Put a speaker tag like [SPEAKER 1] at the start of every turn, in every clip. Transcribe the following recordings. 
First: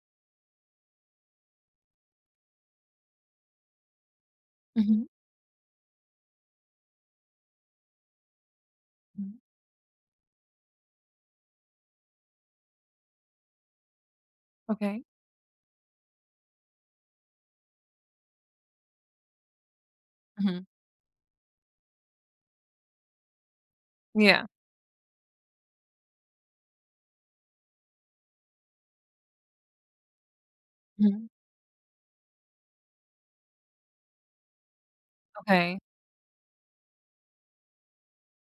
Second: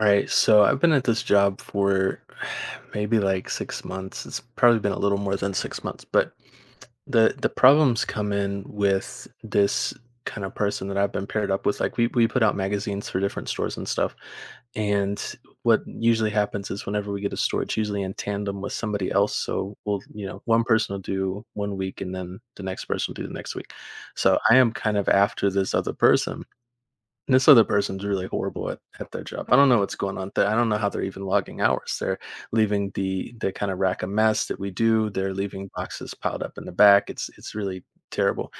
[SPEAKER 1] All right, so I've been at this job for maybe like 6 months. It's probably been a
[SPEAKER 2] Mhm,
[SPEAKER 1] little more than 6 months, but the problems come in with
[SPEAKER 2] mhm,
[SPEAKER 1] this kind of person that I've been paired up with. Like we put out magazines for different stores and stuff,
[SPEAKER 2] okay.
[SPEAKER 1] and what usually happens is whenever we get a store, it's usually in tandem with somebody else. So we'll, you know, one
[SPEAKER 2] Mhm.
[SPEAKER 1] person will do one week, and then the next person will do the next week. So
[SPEAKER 2] Yeah.
[SPEAKER 1] I am kind of after this other person, and this other person's really horrible at their job. I don't know what's going on there. I don't know how they're even
[SPEAKER 2] Mhm.
[SPEAKER 1] logging hours. They're leaving the kind of rack of mess that we do. They're leaving
[SPEAKER 2] Okay.
[SPEAKER 1] boxes piled up in the back. It's really terrible.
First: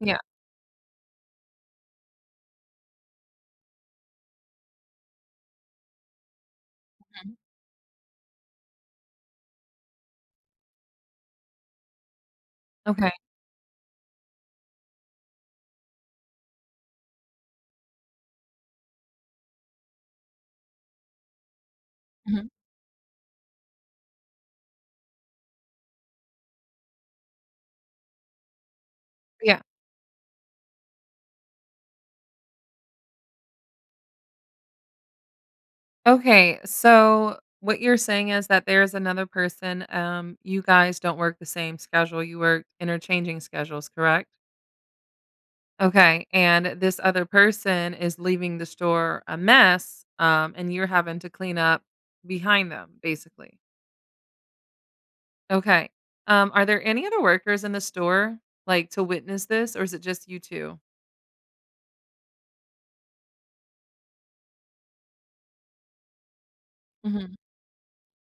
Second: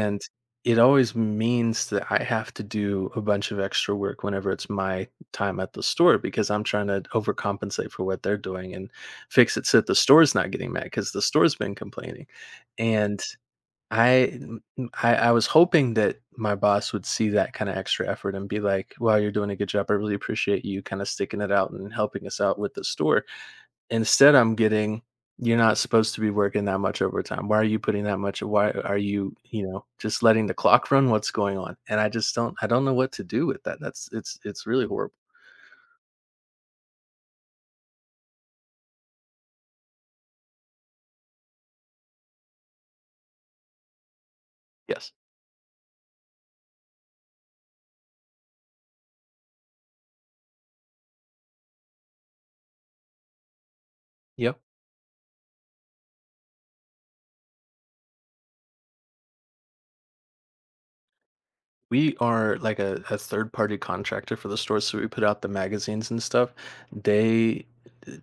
[SPEAKER 2] Yeah.
[SPEAKER 1] it always means that I have to do a bunch of extra work whenever it's my time at the store because I'm trying to
[SPEAKER 2] Mhm.
[SPEAKER 1] overcompensate for what they're doing and fix it so that the store's not getting mad because the store's been complaining.
[SPEAKER 2] Okay.
[SPEAKER 1] And I m m I was hoping that my boss would see that kinda extra effort and be like, "Wow, you're doing a good job. I really appreciate you kinda sticking it out and helping us
[SPEAKER 2] Mhm.
[SPEAKER 1] out with the store." Instead, I'm getting, "You're not supposed to be working that much overtime. Why are you putting that much, why are you,
[SPEAKER 2] Yeah.
[SPEAKER 1] you know, just letting the clock run? What's going on?" And I just don't know what to do with that. That's it's really horrible.
[SPEAKER 2] Okay, so what you're saying is that there's another person, you guys don't work the same schedule, you work interchanging schedules, correct?
[SPEAKER 1] Yes.
[SPEAKER 2] Okay, and this other person is leaving the store a mess, and you're having to clean up behind them, basically.
[SPEAKER 1] Yep.
[SPEAKER 2] Okay. Are there any other workers in the store, like, to witness this, or is it just you 2?
[SPEAKER 1] We are like a third party contractor for the store, so we put out the magazines and stuff.
[SPEAKER 2] Mhm.
[SPEAKER 1] They,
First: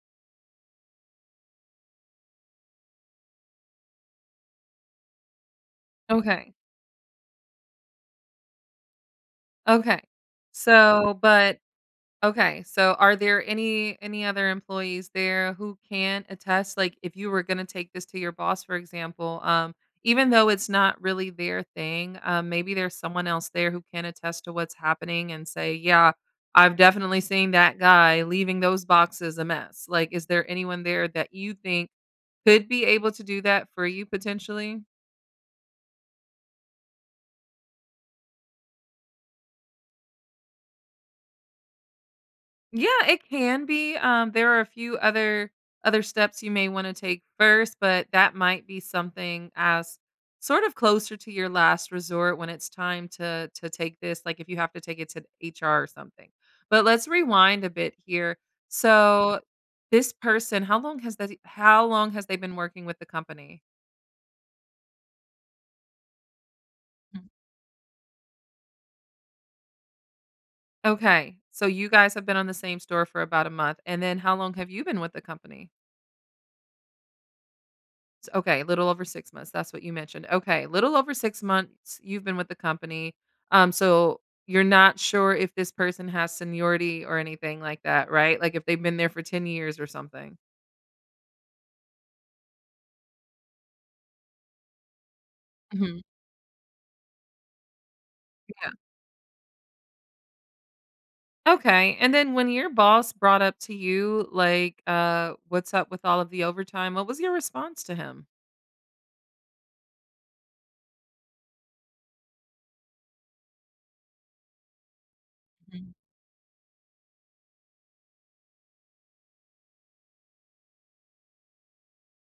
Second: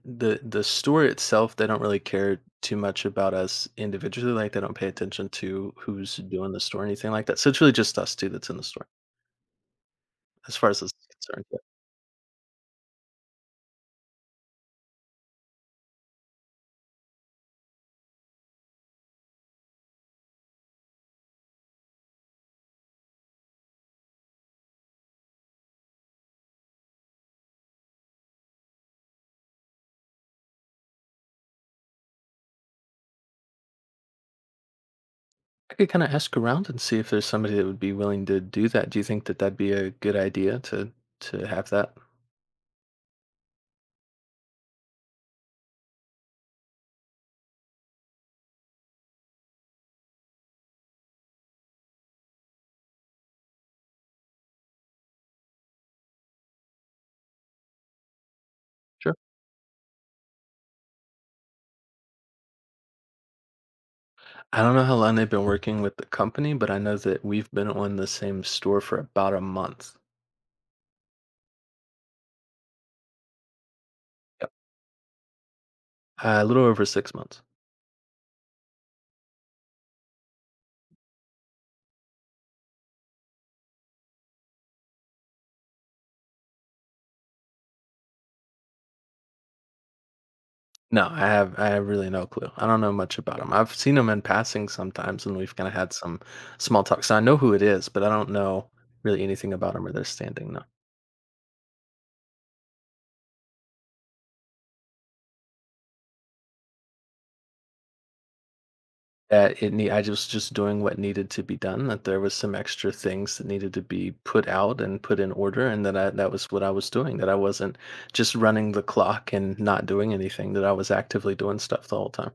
[SPEAKER 1] the store itself, they don't really care too much about us individually. Like they don't pay attention to who's doing
[SPEAKER 2] Okay.
[SPEAKER 1] the store or anything like that. So it's really just us two that's in the store
[SPEAKER 2] Okay.
[SPEAKER 1] as far as this is
[SPEAKER 2] So,
[SPEAKER 1] concerned.
[SPEAKER 2] but
[SPEAKER 1] But
[SPEAKER 2] okay. So, are there any other employees there who can attest, like, if you were going to take this to your boss, for example, even though it's not really their thing, maybe there's someone else there who can attest to what's happening and say, "Yeah, I've definitely seen that guy leaving those boxes a mess." Like, is there anyone there that you think could be able to do that for you potentially?
[SPEAKER 1] I could kind of ask around and see if there's somebody that would be willing to do that. Do you think that that'd be a good idea to have that?
[SPEAKER 2] Yeah, it can be. There are a few other steps you may want to take first, but that might be something as sort of closer to your last resort when it's time to take this. Like, if you have to take it to HR or something. But let's rewind a bit here.
[SPEAKER 1] Sure.
[SPEAKER 2] So this person, how long has that? How long has they been working with the company?
[SPEAKER 1] I don't know how long they've been working with the company, but I know
[SPEAKER 2] Mm.
[SPEAKER 1] that we've been on the same store for about a month.
[SPEAKER 2] Okay, so you guys have been on the same store for about a month, and then how long have you been with the company?
[SPEAKER 1] A little over 6 months.
[SPEAKER 2] Okay, little over 6 months, that's what you mentioned. Okay, little over 6 months you've been with the company, so you're not sure if this person has seniority or anything like that, right? Like, if they've been there for 10 years or something?
[SPEAKER 1] No, I have really no clue. I don't know much about him. I've seen him in passing sometimes, and we've kinda had
[SPEAKER 2] Mhm.
[SPEAKER 1] some small talk, so I know who it is, but I don't know
[SPEAKER 2] Yeah,
[SPEAKER 1] really anything about him or their standing, no.
[SPEAKER 2] okay, and then when your boss brought up to you, like, "What's up with all of the overtime?" what was your response to him?
[SPEAKER 1] that it need. I just was just doing what needed to be done, that there was some extra things that needed to be put out and put in order, and that was what I was doing, that I wasn't just running the clock and not doing anything, that I was actively doing stuff the whole time.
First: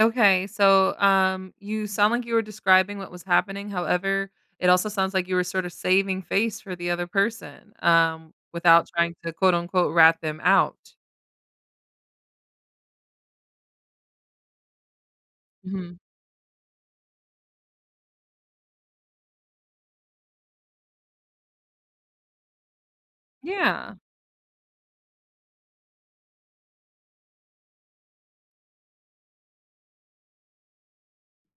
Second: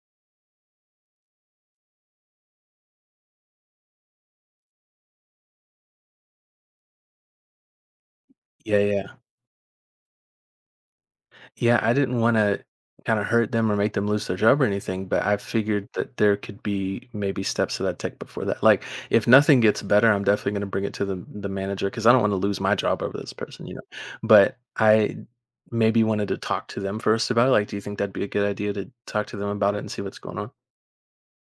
[SPEAKER 2] Okay, so you sound like you were describing what was happening. However, it also sounds like you were sort of saving face for the other person,
[SPEAKER 1] Yeah,
[SPEAKER 2] without
[SPEAKER 1] yeah.
[SPEAKER 2] trying to, quote unquote, rat them out.
[SPEAKER 1] Yeah, I didn't wanna kinda hurt them or make them lose their job or anything, but I figured
[SPEAKER 2] Hmm.
[SPEAKER 1] that there could be maybe steps to that I take before that. Like, if nothing gets better, I'm definitely gonna bring it to the manager because I don't wanna lose my job over this person, you know?
[SPEAKER 2] Yeah.
[SPEAKER 1] But I maybe wanted to talk to them first about it. Like, do you think that'd be a good idea to talk to them about it and see what's going on?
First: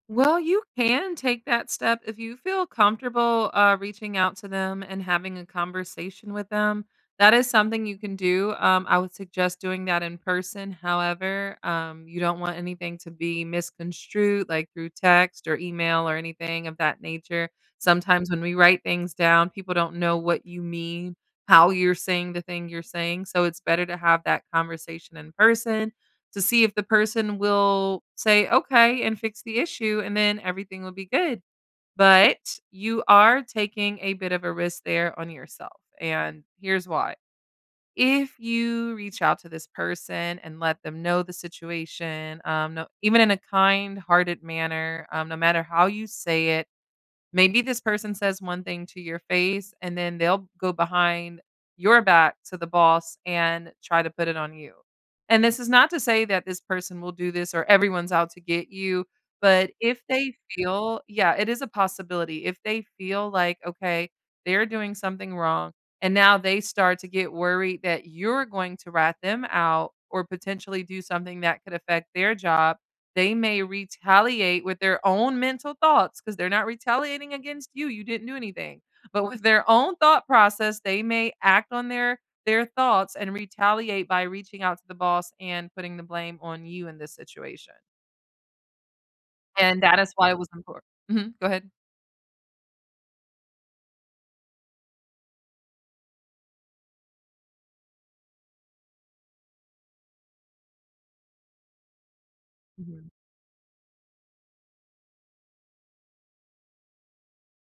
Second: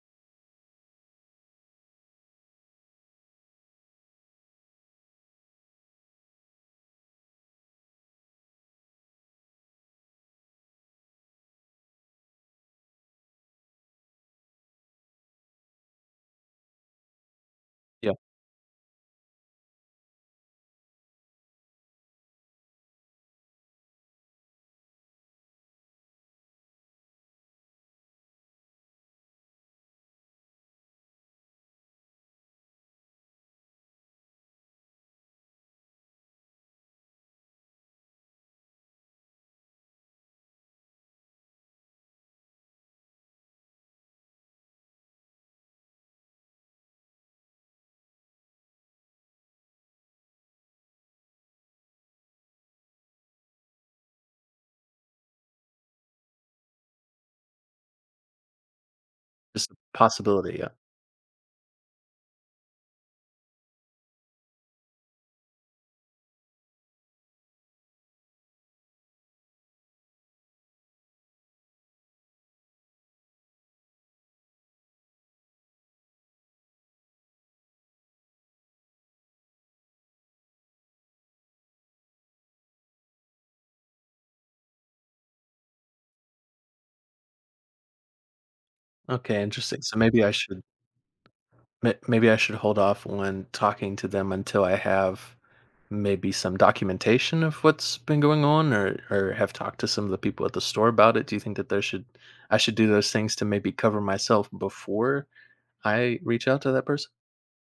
[SPEAKER 2] Well, you can take that step if you feel comfortable reaching out to them and having a conversation with them. That is something you can do. I would suggest doing that in person. However, you don't want anything to be misconstrued, like through text or email or anything of that nature.
[SPEAKER 1] Yeah,
[SPEAKER 2] Sometimes when we write things down, people don't know what you mean, how you're saying the thing you're saying. So it's better to have that conversation in person to see if the person will say, "Okay," and fix the issue, and then everything will be good. But you are taking a bit of a risk there on yourself, and here's why. If you reach out to this person and let them know the situation, no, even in a kind-hearted manner, no matter how you say it, maybe this person says one thing to your face, and then they'll go behind your back to the boss and try to put it on you. And this is not to say that this person will do this or everyone's out to get you,
[SPEAKER 1] just
[SPEAKER 2] but
[SPEAKER 1] a
[SPEAKER 2] if they
[SPEAKER 1] possibility, yeah.
[SPEAKER 2] feel, yeah, it is a possibility. If they feel like, okay, they're doing something wrong, and now they start to get worried that you're going to rat them out or potentially do something that could affect their job, they may retaliate with their own mental thoughts, because 'cause they're not retaliating against you, you didn't do anything. But with their own thought process, they may act on their thoughts and retaliate by reaching out to the boss and putting the blame on you in this situation.
[SPEAKER 1] Okay, interesting.
[SPEAKER 2] And
[SPEAKER 1] So
[SPEAKER 2] that is
[SPEAKER 1] maybe I
[SPEAKER 2] why it was
[SPEAKER 1] should
[SPEAKER 2] important. Mhm, go ahead.
[SPEAKER 1] may maybe I should hold off on talking to them until I have maybe some documentation of what's been going on or have talked to some of the people at the store about it. Do you think that there should I should do
[SPEAKER 2] Mhm.
[SPEAKER 1] those things to maybe cover myself before I reach out to that person?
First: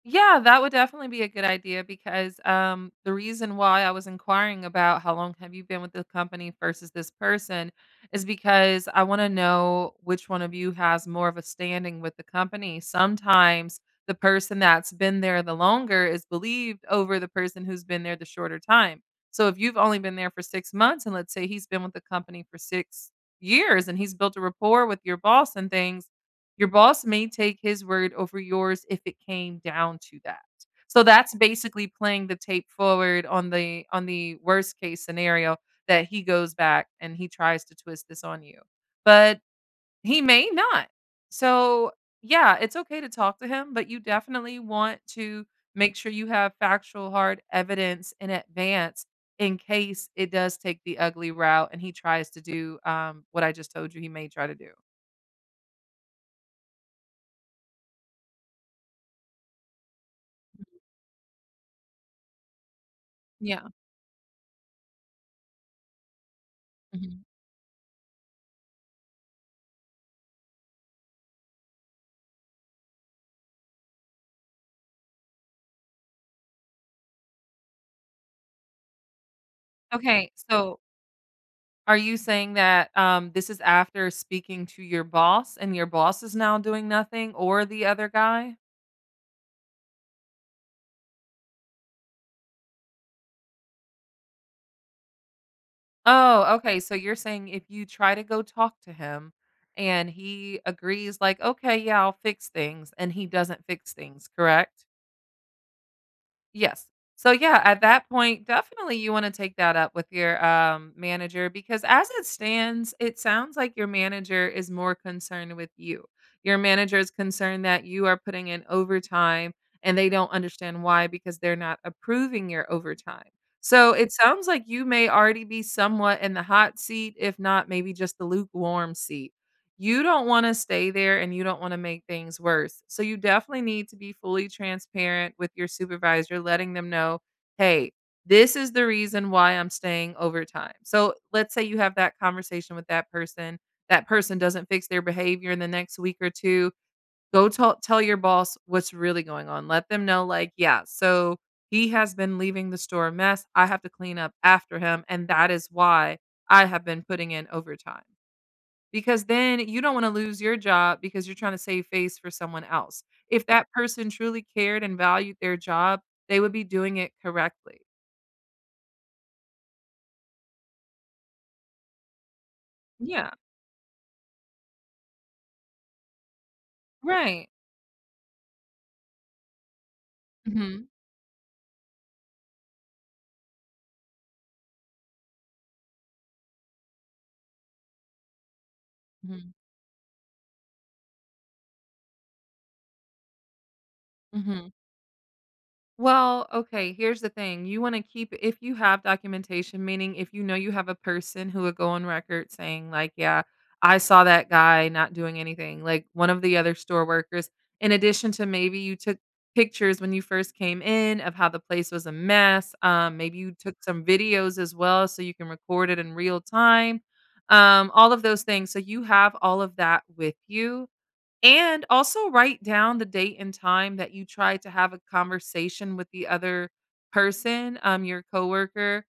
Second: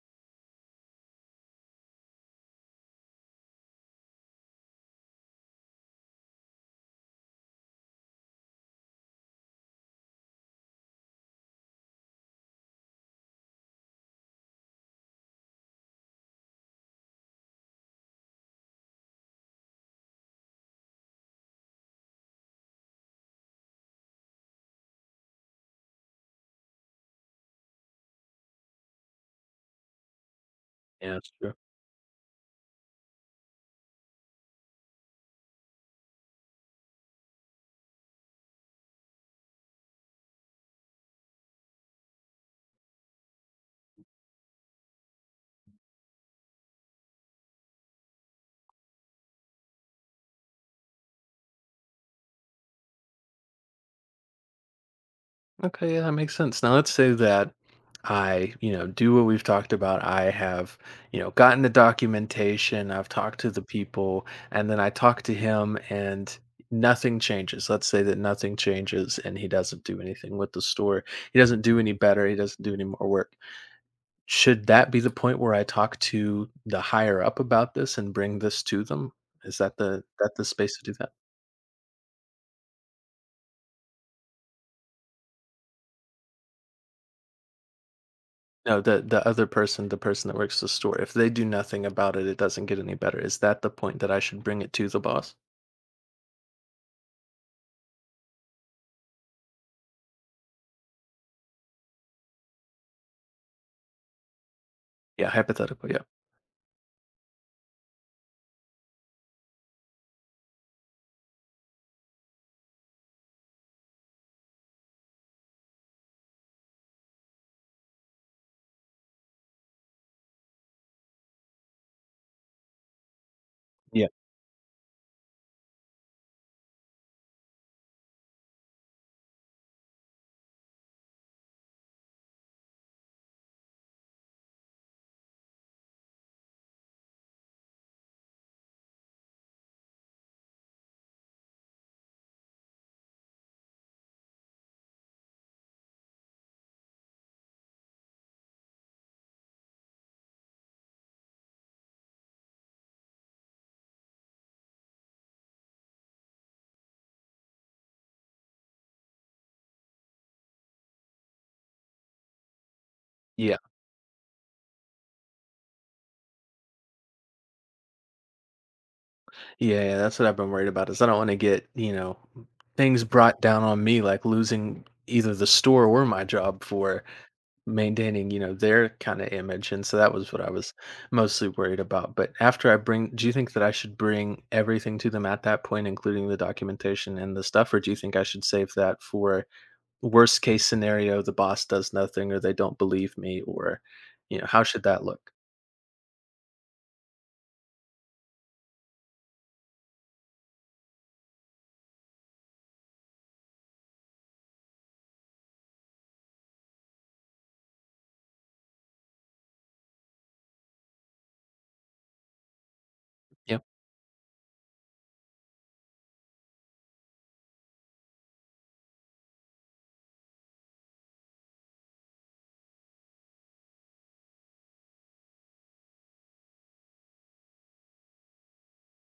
[SPEAKER 2] Yeah, that would definitely be a good idea because, the reason why I was inquiring about how long have you been with the company versus this person is because I want to know which one of you has more of a standing with the company. Sometimes the person that's been there the longer is believed over the person who's been there the shorter time. So if you've only been there for 6 months and let's say he's been with the company for 6 years and he's built a rapport with your boss and things, your boss may take his word over yours if it came down to that. So
[SPEAKER 1] Yeah, that's
[SPEAKER 2] that's
[SPEAKER 1] true.
[SPEAKER 2] basically playing the tape forward on the worst case scenario that he goes back and he tries to twist this on you. But he may not. So, yeah, it's okay to talk to him, but you definitely want to make sure you have factual hard evidence in advance in case it does take the ugly route and he tries to do, what I just told you he may try to do.
[SPEAKER 1] Okay, yeah, that makes sense. Now let's say that I, you know, do what we've talked about. I have, you know, gotten the documentation, I've talked to the
[SPEAKER 2] Yeah.
[SPEAKER 1] people, and then I talk to him, and nothing
[SPEAKER 2] Mhm.
[SPEAKER 1] changes. Let's say that nothing changes and he doesn't do anything with the store. He doesn't do any better, he doesn't do any more work. Should that be the point where I talk to the higher up about this and bring this to them? Is that the
[SPEAKER 2] Okay,
[SPEAKER 1] space
[SPEAKER 2] so
[SPEAKER 1] to do that?
[SPEAKER 2] are you saying that, this is after speaking to your boss and your boss is now doing nothing, or the other guy?
[SPEAKER 1] No, the other person, the person that works the store, if they do nothing about it, it doesn't get any better. Is that the point that I should bring it to the boss?
[SPEAKER 2] Oh, okay, so you're saying if you try to go talk to him and he agrees like, "Okay, yeah, I'll fix things," and he doesn't fix things, correct?
[SPEAKER 1] Yeah, hypothetical, yeah.
[SPEAKER 2] Yes. So yeah, at that point, definitely you want to take that up with your, manager, because as it stands, it sounds like your manager is more concerned with you. Your manager is concerned that you are putting in overtime and they don't understand why, because they're not approving your overtime. So
[SPEAKER 1] Yeah,
[SPEAKER 2] it sounds like you may already be somewhat in the hot seat, if not maybe just the lukewarm seat. You don't wanna stay there and you don't wanna make things worse. So you definitely need to be fully transparent with your supervisor, letting them know, "Hey, this is the reason why I'm staying overtime." So let's say you have that conversation with that person doesn't fix their behavior in the next week or 2, go tell your boss what's really going on. Let them know, like, "Yeah, so he has been leaving the store a mess. I have to clean up after him, and that is why I have been putting in overtime." Because then you don't wanna lose your job because you're trying to save face for someone else. If
[SPEAKER 1] yeah.
[SPEAKER 2] that person truly cared and valued their job, they would be doing it correctly.
[SPEAKER 1] Yeah, yeah, that's what I've been worried about, is I don't wanna get, you know, things
[SPEAKER 2] Yeah,
[SPEAKER 1] brought down on me, like losing either the store or my job for
[SPEAKER 2] right.
[SPEAKER 1] maintaining, you know, their kinda image, and so that was what I was
[SPEAKER 2] Mhm,
[SPEAKER 1] mostly worried about. But after I bring do you think that I should bring everything to them at that point, including the documentation and the stuff, or do you think I should save that for
[SPEAKER 2] mhm,
[SPEAKER 1] worst case scenario, the boss does nothing or they don't believe me or, you know, how
[SPEAKER 2] mhm.
[SPEAKER 1] should that look?
[SPEAKER 2] Well, okay, here's the thing. You want to keep, if you have documentation, meaning if you know you have a person who would go on record saying like, "Yeah, I saw that guy not doing anything," like one of the other store workers, in addition to, maybe you took pictures when you first came in of how the place was a mess. Maybe you
[SPEAKER 1] Yeah.
[SPEAKER 2] took some videos as well so you can record it in real time. All of those things. So you have all of that with you, and also write down the date and time that you tried to have a conversation with the other person, your coworker,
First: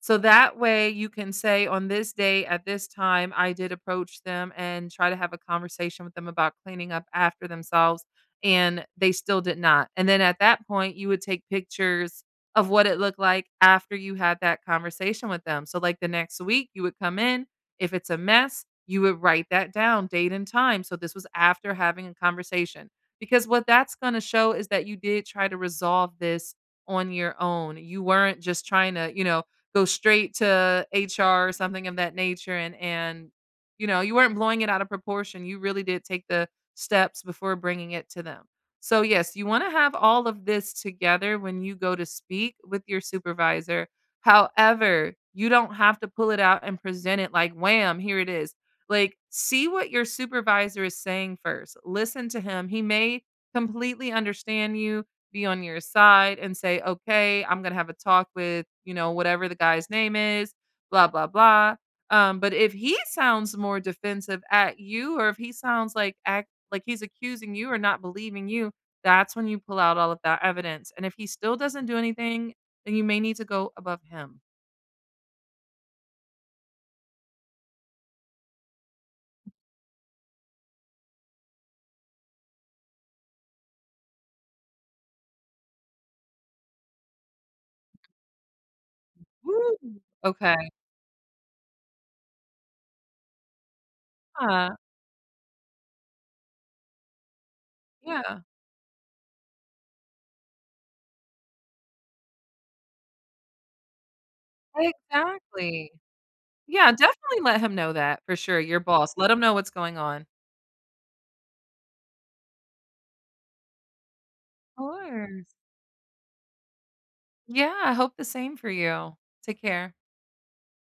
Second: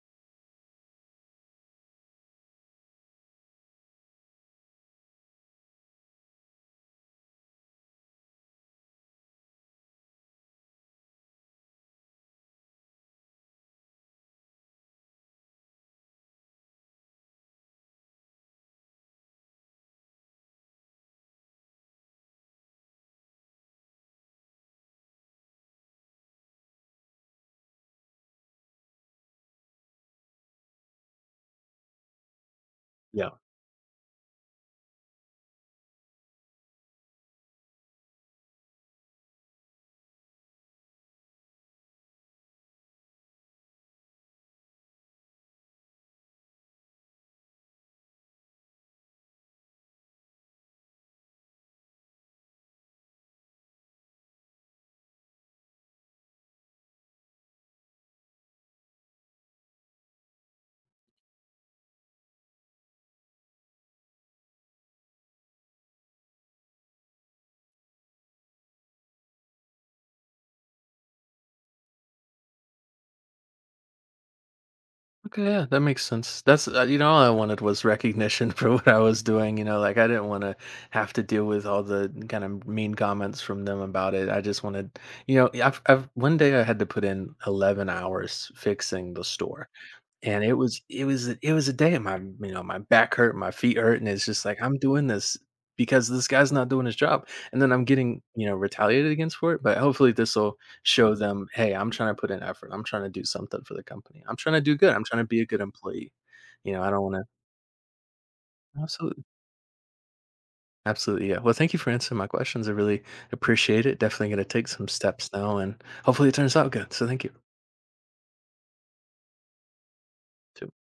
[SPEAKER 2] so that way you can say, on this day at this time, I did approach them and try to have a conversation with them about cleaning up after themselves, and they still did not. And then at that point, you would take pictures of what it looked like after you had that conversation with them. So, like, the next week, you would come in. If it's a mess, you would write that down, date and time. So, this was after having a conversation. Because what that's going to show is that you did try to resolve this on your own. You weren't just trying to, go straight to HR or something of that nature, and
[SPEAKER 1] Yeah.
[SPEAKER 2] and you know, you weren't blowing it out of proportion. You really did take the steps before bringing it to them. So, yes, you want to have all of this together when you go to speak with your supervisor. However, you don't have to pull it out and present it like, wham, here it is. Like, see what your supervisor is saying first. Listen to him. He may completely understand you, be on your side, and say, "Okay, I'm gonna have a talk with, you know, whatever the guy's name is, blah, blah, blah." But if he sounds more defensive at you, or if he sounds like, act like he's accusing you or not believing you, that's when you pull out all of that evidence. And if he still doesn't do anything, then you may need to go above him.
[SPEAKER 1] Okay, yeah, that makes sense. That's You know, all I wanted was recognition for what I was doing. You know, like I didn't want to have to deal with all the kind of mean comments from them about it. I just wanted, you know, I've one day I had to put in 11 hours fixing the store.
[SPEAKER 2] Ooh,
[SPEAKER 1] And it
[SPEAKER 2] okay.
[SPEAKER 1] was it was a- it was a day, and my, you know, my back hurt, my feet hurt, and it's just like,
[SPEAKER 2] Yeah,
[SPEAKER 1] I'm doing this because this guy's not doing his job, and then I'm getting,
[SPEAKER 2] yeah,
[SPEAKER 1] you know, retaliated against for it, but hopefully this'll show them, "Hey, I'm trying to put in effort. I'm trying to do something for the company. I'm trying to do good. I'm trying to be a good
[SPEAKER 2] exactly.
[SPEAKER 1] employee." You know, I
[SPEAKER 2] Yeah,
[SPEAKER 1] don't wanna.
[SPEAKER 2] definitely let him know that for sure, your boss.
[SPEAKER 1] Absolutely.
[SPEAKER 2] Let him know what's going on.
[SPEAKER 1] Absolutely, yeah. Well, thank you for answering my questions. I really appreciate it. Definitely gonna take
[SPEAKER 2] Of
[SPEAKER 1] some steps
[SPEAKER 2] course.
[SPEAKER 1] now, and hopefully it turns out good. So thank you.
[SPEAKER 2] Yeah, I hope the same for you. Take care.